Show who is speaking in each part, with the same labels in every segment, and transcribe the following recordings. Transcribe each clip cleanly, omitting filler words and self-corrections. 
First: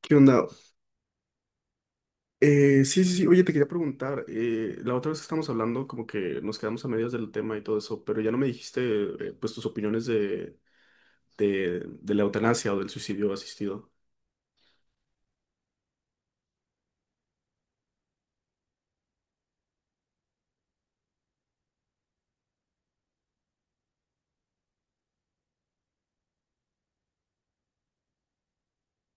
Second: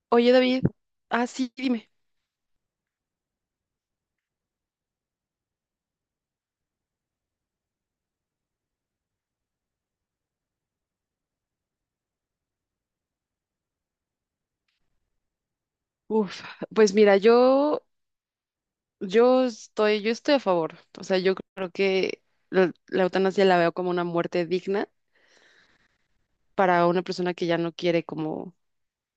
Speaker 1: ¿Qué
Speaker 2: Oye,
Speaker 1: onda?
Speaker 2: David, sí, dime.
Speaker 1: Sí, sí, sí. Oye, te quería preguntar, la otra vez que estábamos hablando, como que nos quedamos a medias del tema y todo eso, pero ya no me dijiste, pues, tus opiniones de, de la eutanasia o del suicidio asistido.
Speaker 2: Uf, pues mira, yo estoy a favor. O sea, yo creo que la eutanasia la veo como una muerte digna para una persona que ya no quiere como,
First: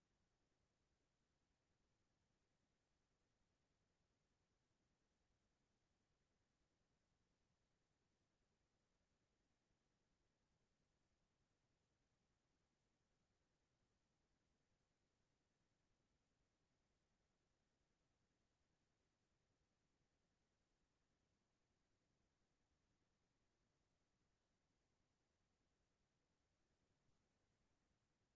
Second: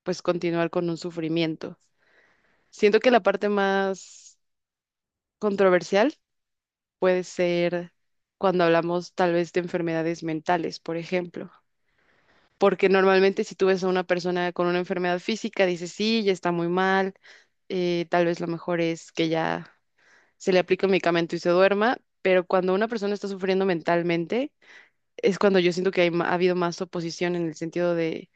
Speaker 2: pues, continuar con un sufrimiento. Siento que la parte más controversial puede ser cuando hablamos tal vez de enfermedades mentales, por ejemplo. Porque normalmente si tú ves a una persona con una enfermedad física, dices, sí, ya está muy mal, tal vez lo mejor es que ya se le aplica un medicamento y se duerma, pero cuando una persona está sufriendo mentalmente, es cuando yo siento que ha habido más oposición en el sentido de,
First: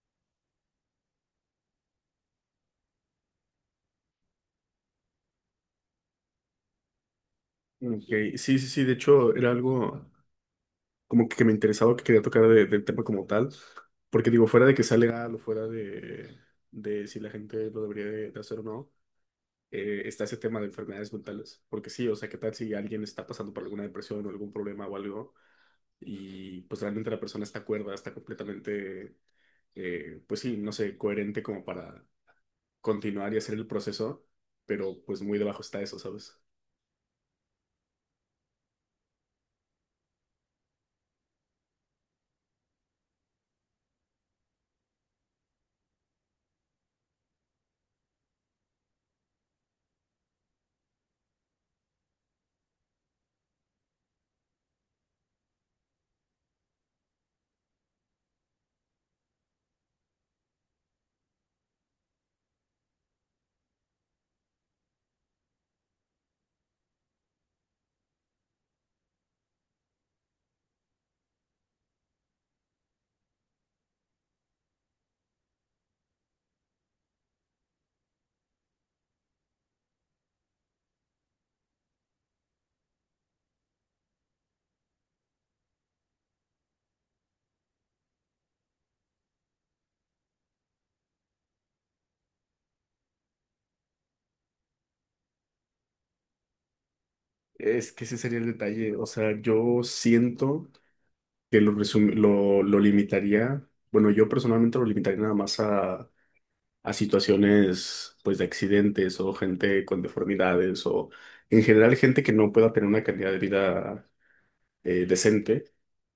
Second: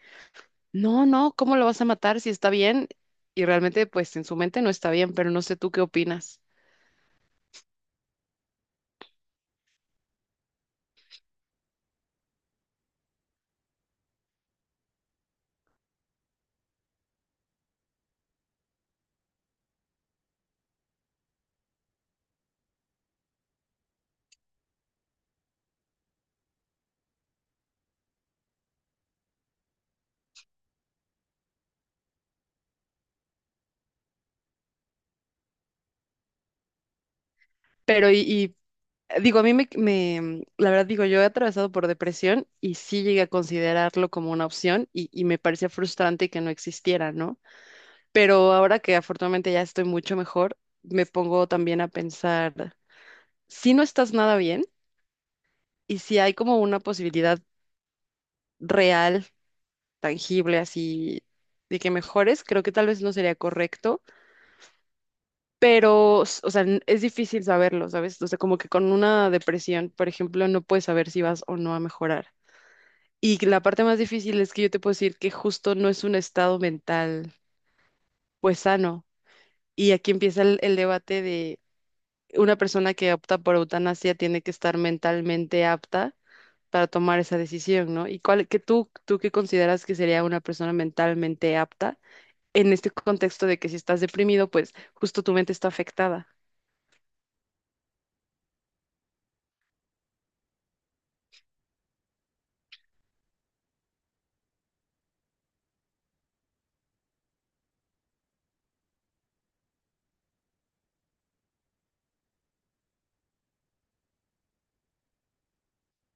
Speaker 2: no, no, ¿cómo lo vas a matar si está bien? Y realmente, pues en su mente no está bien, pero no sé tú qué opinas.
Speaker 1: Ok, sí, sí, sí. De hecho, era algo, como que me interesaba, que quería tocar del tema como tal, porque digo, fuera de que sea legal o fuera de si la gente lo debería de hacer o no, está ese tema de enfermedades mentales, porque sí, o sea, ¿qué tal si alguien está pasando por alguna depresión o algún problema o algo, y pues realmente la persona está cuerda, está completamente, pues sí, no sé, coherente como para continuar y hacer el proceso, pero pues muy debajo está eso, ¿sabes?
Speaker 2: Pero y, y, digo, a mí me, me- la verdad digo, yo he atravesado por depresión y sí llegué a considerarlo como una opción y me parecía frustrante que no existiera, ¿no? Pero ahora que afortunadamente ya estoy mucho mejor, me pongo también a pensar, si no estás nada bien, y si hay como una posibilidad real, tangible, así, de que mejores, creo que tal vez no sería correcto, pero, o sea, es difícil saberlo, ¿sabes? O sea, como que con una depresión, por ejemplo, no puedes saber si vas o no a mejorar. Y la parte más difícil es que yo te puedo decir que justo no es un estado mental, pues sano. Y aquí empieza el debate de una persona que opta por eutanasia tiene que estar mentalmente apta para tomar esa decisión, ¿no? ¿Y cuál, tú qué consideras que sería una persona mentalmente apta en este contexto de que si estás deprimido, pues justo tu mente está afectada?
Speaker 1: Es que ese sería el detalle, o sea, yo siento que lo limitaría, bueno, yo personalmente lo limitaría nada más a situaciones pues de accidentes o gente con deformidades o en general gente que no pueda tener una calidad de vida decente,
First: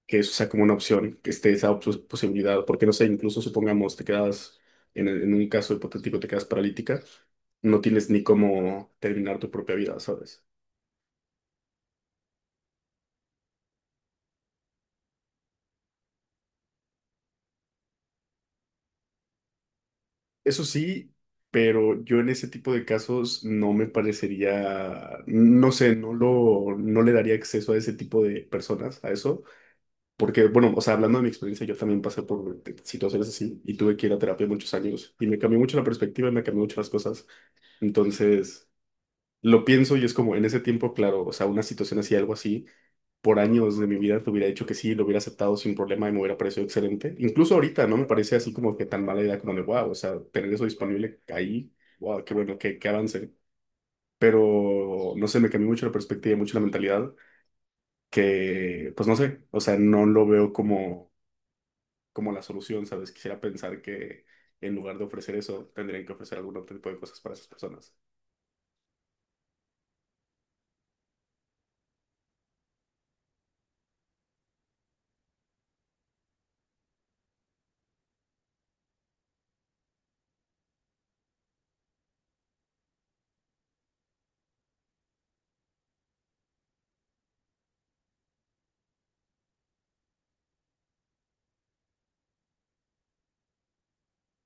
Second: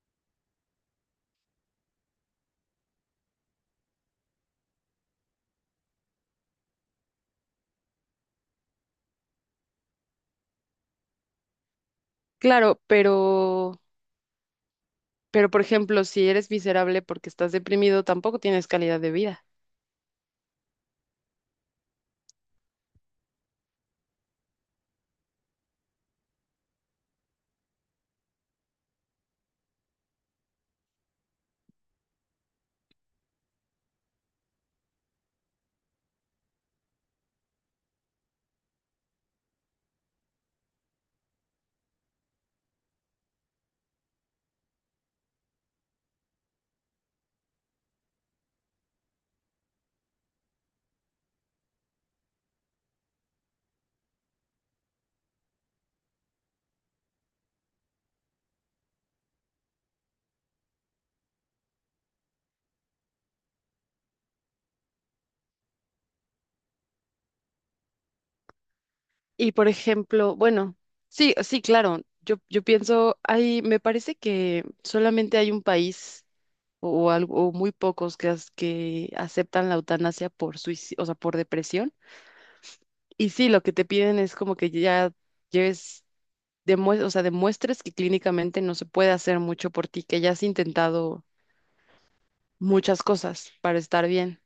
Speaker 1: que eso sea como una opción, que esté esa posibilidad, porque no sé, incluso supongamos te quedas, en un caso hipotético te quedas paralítica, no tienes ni cómo terminar tu propia vida, ¿sabes?
Speaker 2: Claro, pero por ejemplo, si eres miserable porque estás deprimido, tampoco tienes calidad de vida.
Speaker 1: Eso sí, pero yo en ese tipo de casos no me parecería, no sé, no le daría acceso a ese tipo de personas, a eso, porque, bueno, o sea, hablando de mi experiencia, yo también pasé por situaciones así y tuve que ir a terapia muchos años y me cambió mucho la perspectiva, me cambió mucho las cosas. Entonces, lo pienso y es como en ese tiempo, claro, o sea, una situación así, algo así por años de mi vida te hubiera dicho que sí, lo hubiera aceptado sin problema y me hubiera parecido excelente. Incluso ahorita no me parece así como que tan mala idea como de, wow, o sea, tener eso disponible ahí, wow, qué bueno, qué, qué avance. Pero no sé, me cambió mucho la perspectiva y mucho la mentalidad, que pues no sé, o sea, no lo veo como, como la solución, ¿sabes? Quisiera pensar que en lugar de ofrecer eso, tendrían que ofrecer algún otro tipo de cosas para esas personas.
Speaker 2: Y por ejemplo, bueno, sí, sí, claro, yo pienso, hay, me parece que solamente hay un país o, algo, o muy pocos que, que aceptan la eutanasia por suicidio, o sea, por depresión. Y sí, lo que te piden es como que ya lleves, o sea, demuestres que clínicamente no se puede hacer mucho por ti, que ya has intentado muchas cosas para estar bien.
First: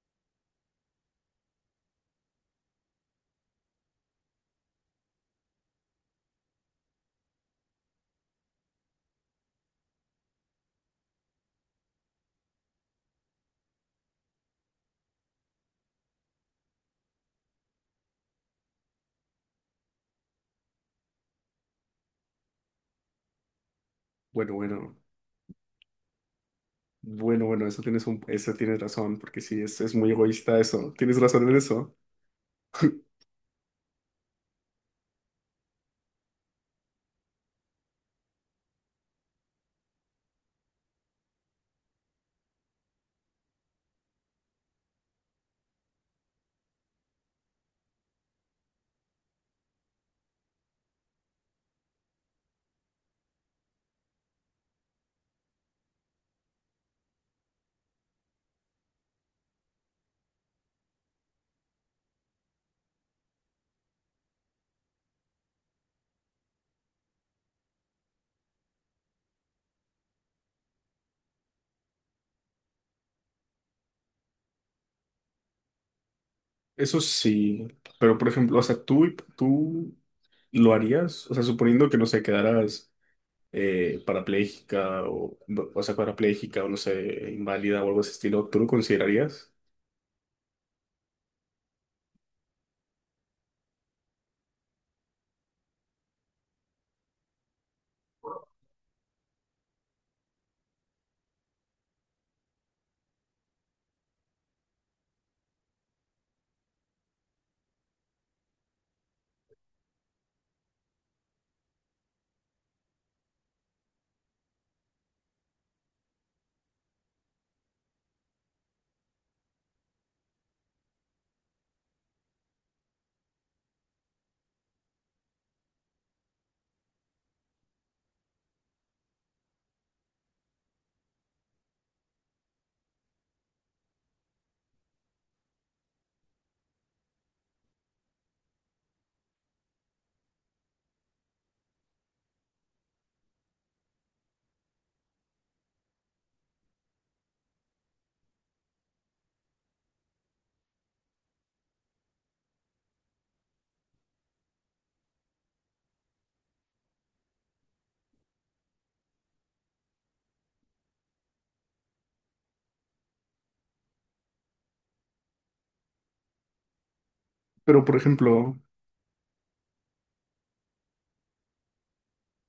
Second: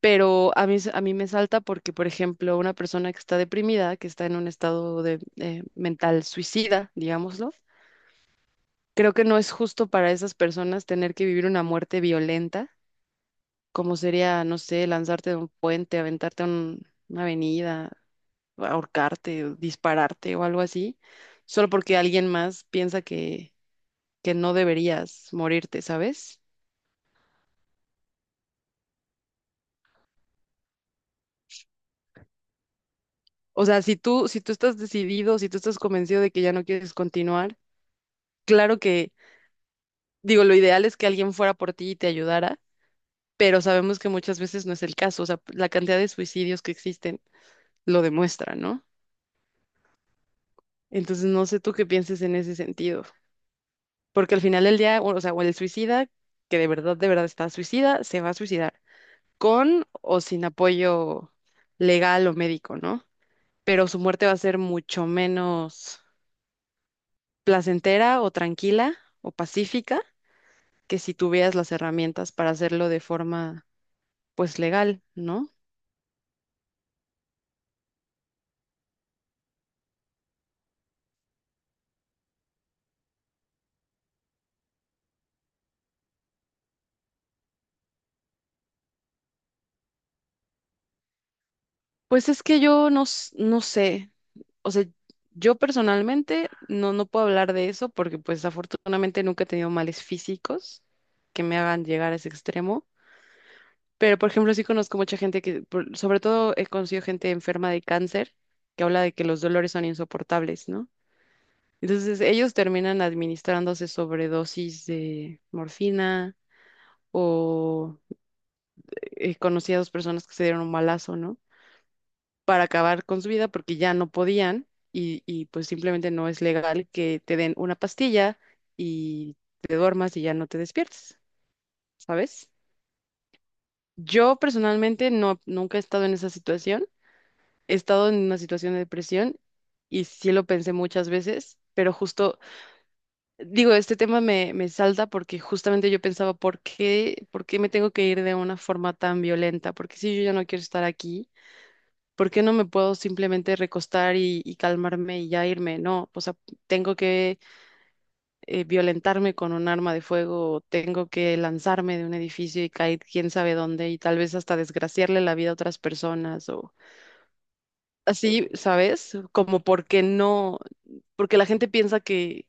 Speaker 2: Pero a mí me salta porque, por ejemplo, una persona que está deprimida, que está en un estado de, mental suicida, digámoslo, creo que no es justo para esas personas tener que vivir una muerte violenta, como sería, no sé, lanzarte de un puente, aventarte a una avenida, ahorcarte, o dispararte o algo así, solo porque alguien más piensa que
Speaker 1: Bueno,
Speaker 2: no
Speaker 1: bueno.
Speaker 2: deberías morirte, ¿sabes?
Speaker 1: Bueno, bueno, eso tienes un, eso tienes razón, porque sí, es muy egoísta eso. Tienes razón en eso.
Speaker 2: O sea, si tú estás decidido, si tú estás convencido de que ya no quieres continuar, claro. Digo, lo ideal es que alguien fuera por ti y te ayudara, pero sabemos que muchas veces no es el caso. O sea, la cantidad de suicidios que existen lo demuestra, ¿no? Entonces, no sé tú qué pienses en ese sentido, porque al final del día, o sea, o el suicida, que de verdad está suicida, se va a suicidar, con o sin apoyo legal o médico, ¿no? Pero su muerte va a ser mucho menos placentera o tranquila o pacífica que si tuvieras las herramientas para hacerlo de forma, pues, legal, ¿no?
Speaker 1: Eso sí, pero por ejemplo, o sea, tú lo harías, o sea, suponiendo que no sé, quedaras parapléjica o sea, parapléjica o no sé, inválida o algo de ese estilo, ¿tú lo considerarías?
Speaker 2: Pues es que yo no, no sé, o sea, yo personalmente no, no puedo hablar de eso porque pues afortunadamente nunca he tenido males físicos que me hagan llegar a ese extremo, pero por ejemplo sí conozco mucha gente que, sobre todo he conocido gente enferma de cáncer que habla de que los dolores son insoportables, ¿no? Entonces ellos terminan administrándose sobredosis de morfina o conocí a dos personas que se dieron un balazo, ¿no? Para acabar con su vida porque ya no podían y pues simplemente no es legal que te den una pastilla y te duermas y ya no te despiertes, ¿sabes? Yo personalmente no, nunca he estado en esa situación, he estado en una situación de depresión y sí lo pensé muchas veces, pero justo, digo, este tema me salta porque justamente yo pensaba, por qué me tengo que ir de una forma tan violenta? Porque si yo ya no quiero estar aquí, ¿por qué no me puedo simplemente recostar y calmarme y ya irme? No, o sea, tengo que violentarme con un arma de fuego, o tengo que lanzarme de un edificio y caer quién sabe dónde y tal vez hasta desgraciarle la vida a otras personas o
Speaker 1: Pero por
Speaker 2: así,
Speaker 1: ejemplo,
Speaker 2: ¿sabes? Como porque no, porque la gente piensa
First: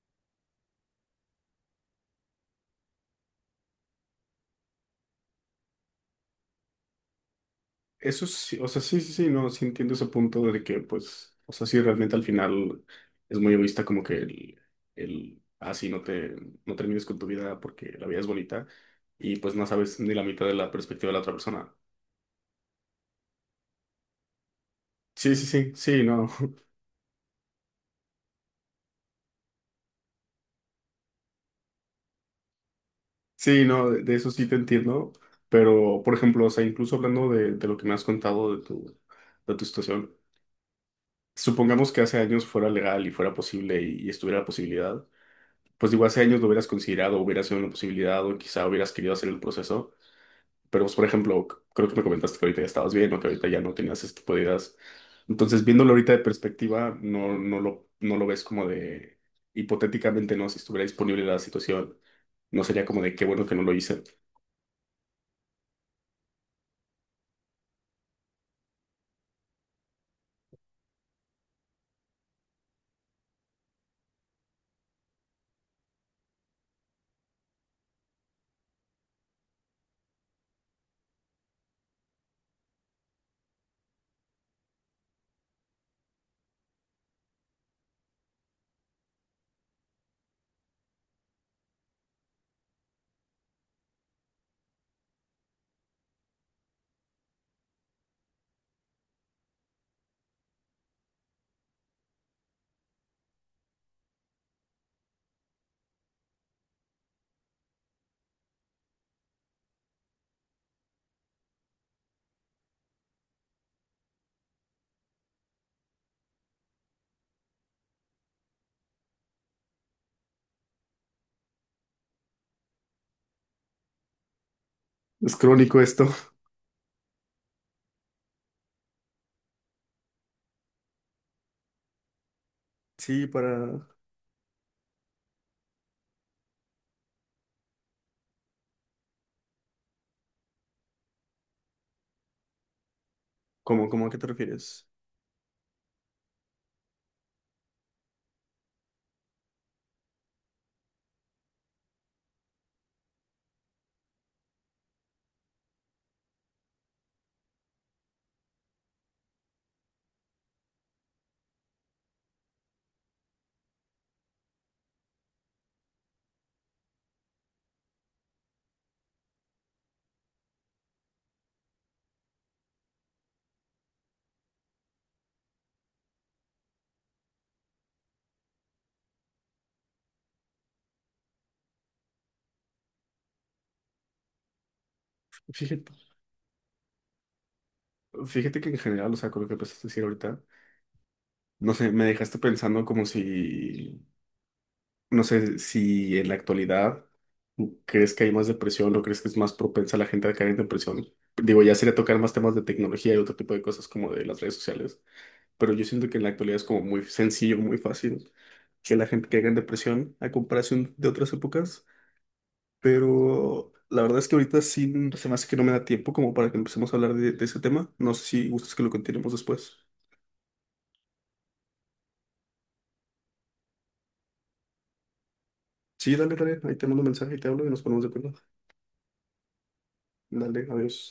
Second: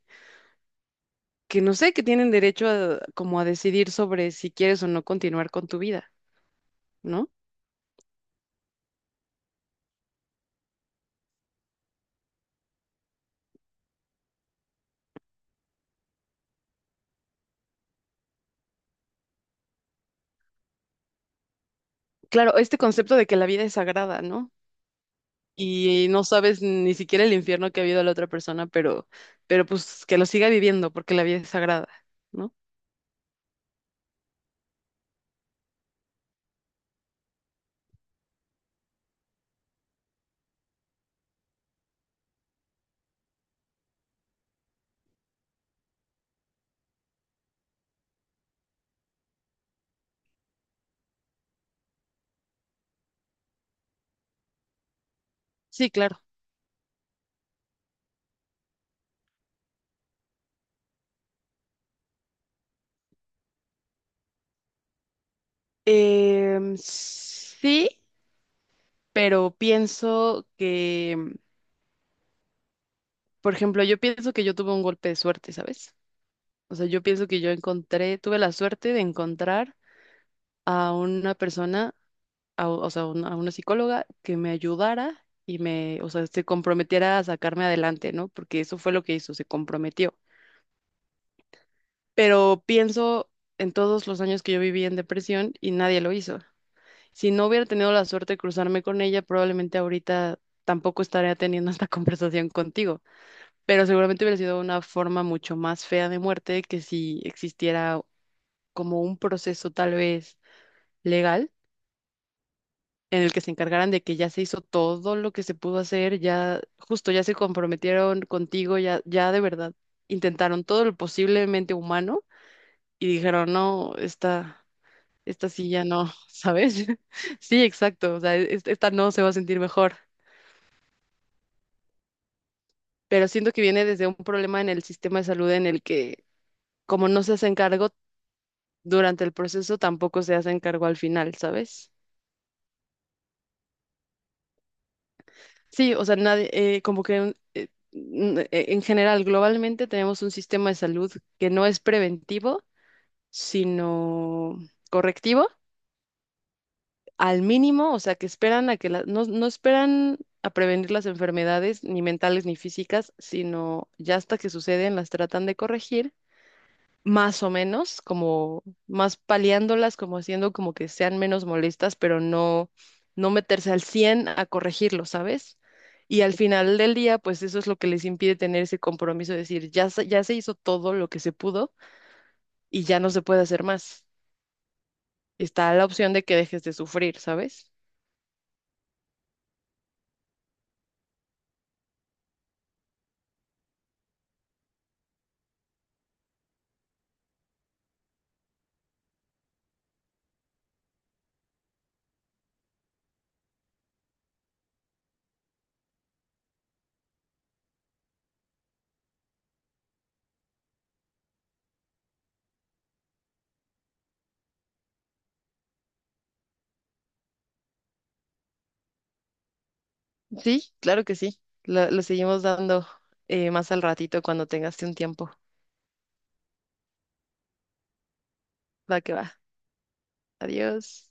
Speaker 2: que no sé, que tienen derecho a, como a decidir sobre si quieres o no continuar con tu vida, ¿no?
Speaker 1: eso sí, o sea, sí, sí, sí, no, sí entiendo ese punto de que, pues, o sea, sí, realmente al final es muy egoísta como que el, así no te, no termines con tu vida porque la vida es bonita y pues no sabes ni la mitad de la perspectiva de la otra persona.
Speaker 2: Claro, este concepto de que la vida es sagrada, ¿no?
Speaker 1: Sí, sí, sí, sí,
Speaker 2: Y no
Speaker 1: no,
Speaker 2: sabes ni siquiera el infierno que ha habido la otra persona, pero pues que lo siga viviendo porque la vida es sagrada, ¿no?
Speaker 1: sí, no, de eso sí te entiendo, pero, por ejemplo, o sea, incluso hablando de lo que me has contado de tu situación, supongamos que hace años fuera legal y fuera posible y estuviera la posibilidad. Pues digo, hace años lo hubieras considerado, hubiera sido una posibilidad o quizá hubieras querido hacer el proceso, pero pues por ejemplo, creo que me comentaste que ahorita ya estabas bien o que ahorita ya no tenías este tipo de ideas. Entonces,
Speaker 2: Sí,
Speaker 1: viéndolo ahorita de
Speaker 2: claro.
Speaker 1: perspectiva, no, no lo ves como de, hipotéticamente, no, si estuviera disponible la situación, no sería como de qué bueno que no lo hice.
Speaker 2: Sí, pero pienso que, por ejemplo, yo pienso que yo tuve un golpe de suerte, ¿sabes? O sea, yo pienso que yo encontré, tuve la suerte de encontrar a una persona, o sea, a una psicóloga que me ayudara y me, o sea, se comprometiera a sacarme adelante, ¿no? Porque eso fue lo que hizo, se comprometió. Pero pienso en todos los años que yo viví en depresión y nadie lo hizo. Si no hubiera tenido la suerte de cruzarme con ella, probablemente ahorita tampoco estaría teniendo esta conversación contigo, pero seguramente hubiera sido una forma mucho más fea de muerte que si existiera como un proceso tal vez legal en el que se encargaran de que ya se hizo todo lo que se pudo hacer, ya justo ya se comprometieron contigo, ya de verdad intentaron todo lo posiblemente humano y dijeron, "No,
Speaker 1: Es
Speaker 2: esta sí
Speaker 1: crónico
Speaker 2: ya
Speaker 1: esto.
Speaker 2: no, ¿sabes? Sí, exacto, o sea, esta no se va a sentir mejor,
Speaker 1: Sí,
Speaker 2: pero siento que viene
Speaker 1: para...
Speaker 2: desde un problema en el sistema de salud en el que como no se hacen cargo durante el proceso, tampoco se hacen cargo al final, ¿sabes?
Speaker 1: ¿Cómo, cómo a qué te refieres?
Speaker 2: Sí, o sea, nadie, como que en general, globalmente tenemos un sistema de salud que no es preventivo, sino correctivo al mínimo, o sea, que esperan a que no, no esperan a prevenir las enfermedades, ni mentales ni físicas, sino ya hasta que suceden las tratan de corregir, más o menos, como más paliándolas, como haciendo como que sean menos molestas, pero no, no meterse al 100 a corregirlo, ¿sabes? Y al final del día, pues eso es lo que les impide tener ese compromiso de decir, ya, ya se hizo todo lo que se pudo y ya no se puede hacer más. Está la
Speaker 1: Fíjate.
Speaker 2: opción de que dejes de sufrir, ¿sabes?
Speaker 1: Fíjate que en general, o sea, con lo que empezaste a decir ahorita, no sé, me dejaste pensando como si, no sé, si en la actualidad crees que hay más depresión o crees que es más propensa la gente a caer en depresión. Digo, ya sería tocar más temas de tecnología y otro tipo de cosas como de las redes sociales, pero yo siento que en la actualidad es como muy sencillo, muy fácil, que la gente caiga en depresión a comparación de otras épocas, pero la verdad es que ahorita sí se me hace que no me da tiempo como para que empecemos a hablar de ese tema. No sé si gustas que lo continuemos después.
Speaker 2: Sí, claro que sí. Lo seguimos dando más al ratito cuando tengas un tiempo.
Speaker 1: Sí, dale, dale, ahí te mando un mensaje y te hablo y nos ponemos de acuerdo.
Speaker 2: Va que va.
Speaker 1: Dale, adiós.
Speaker 2: Adiós.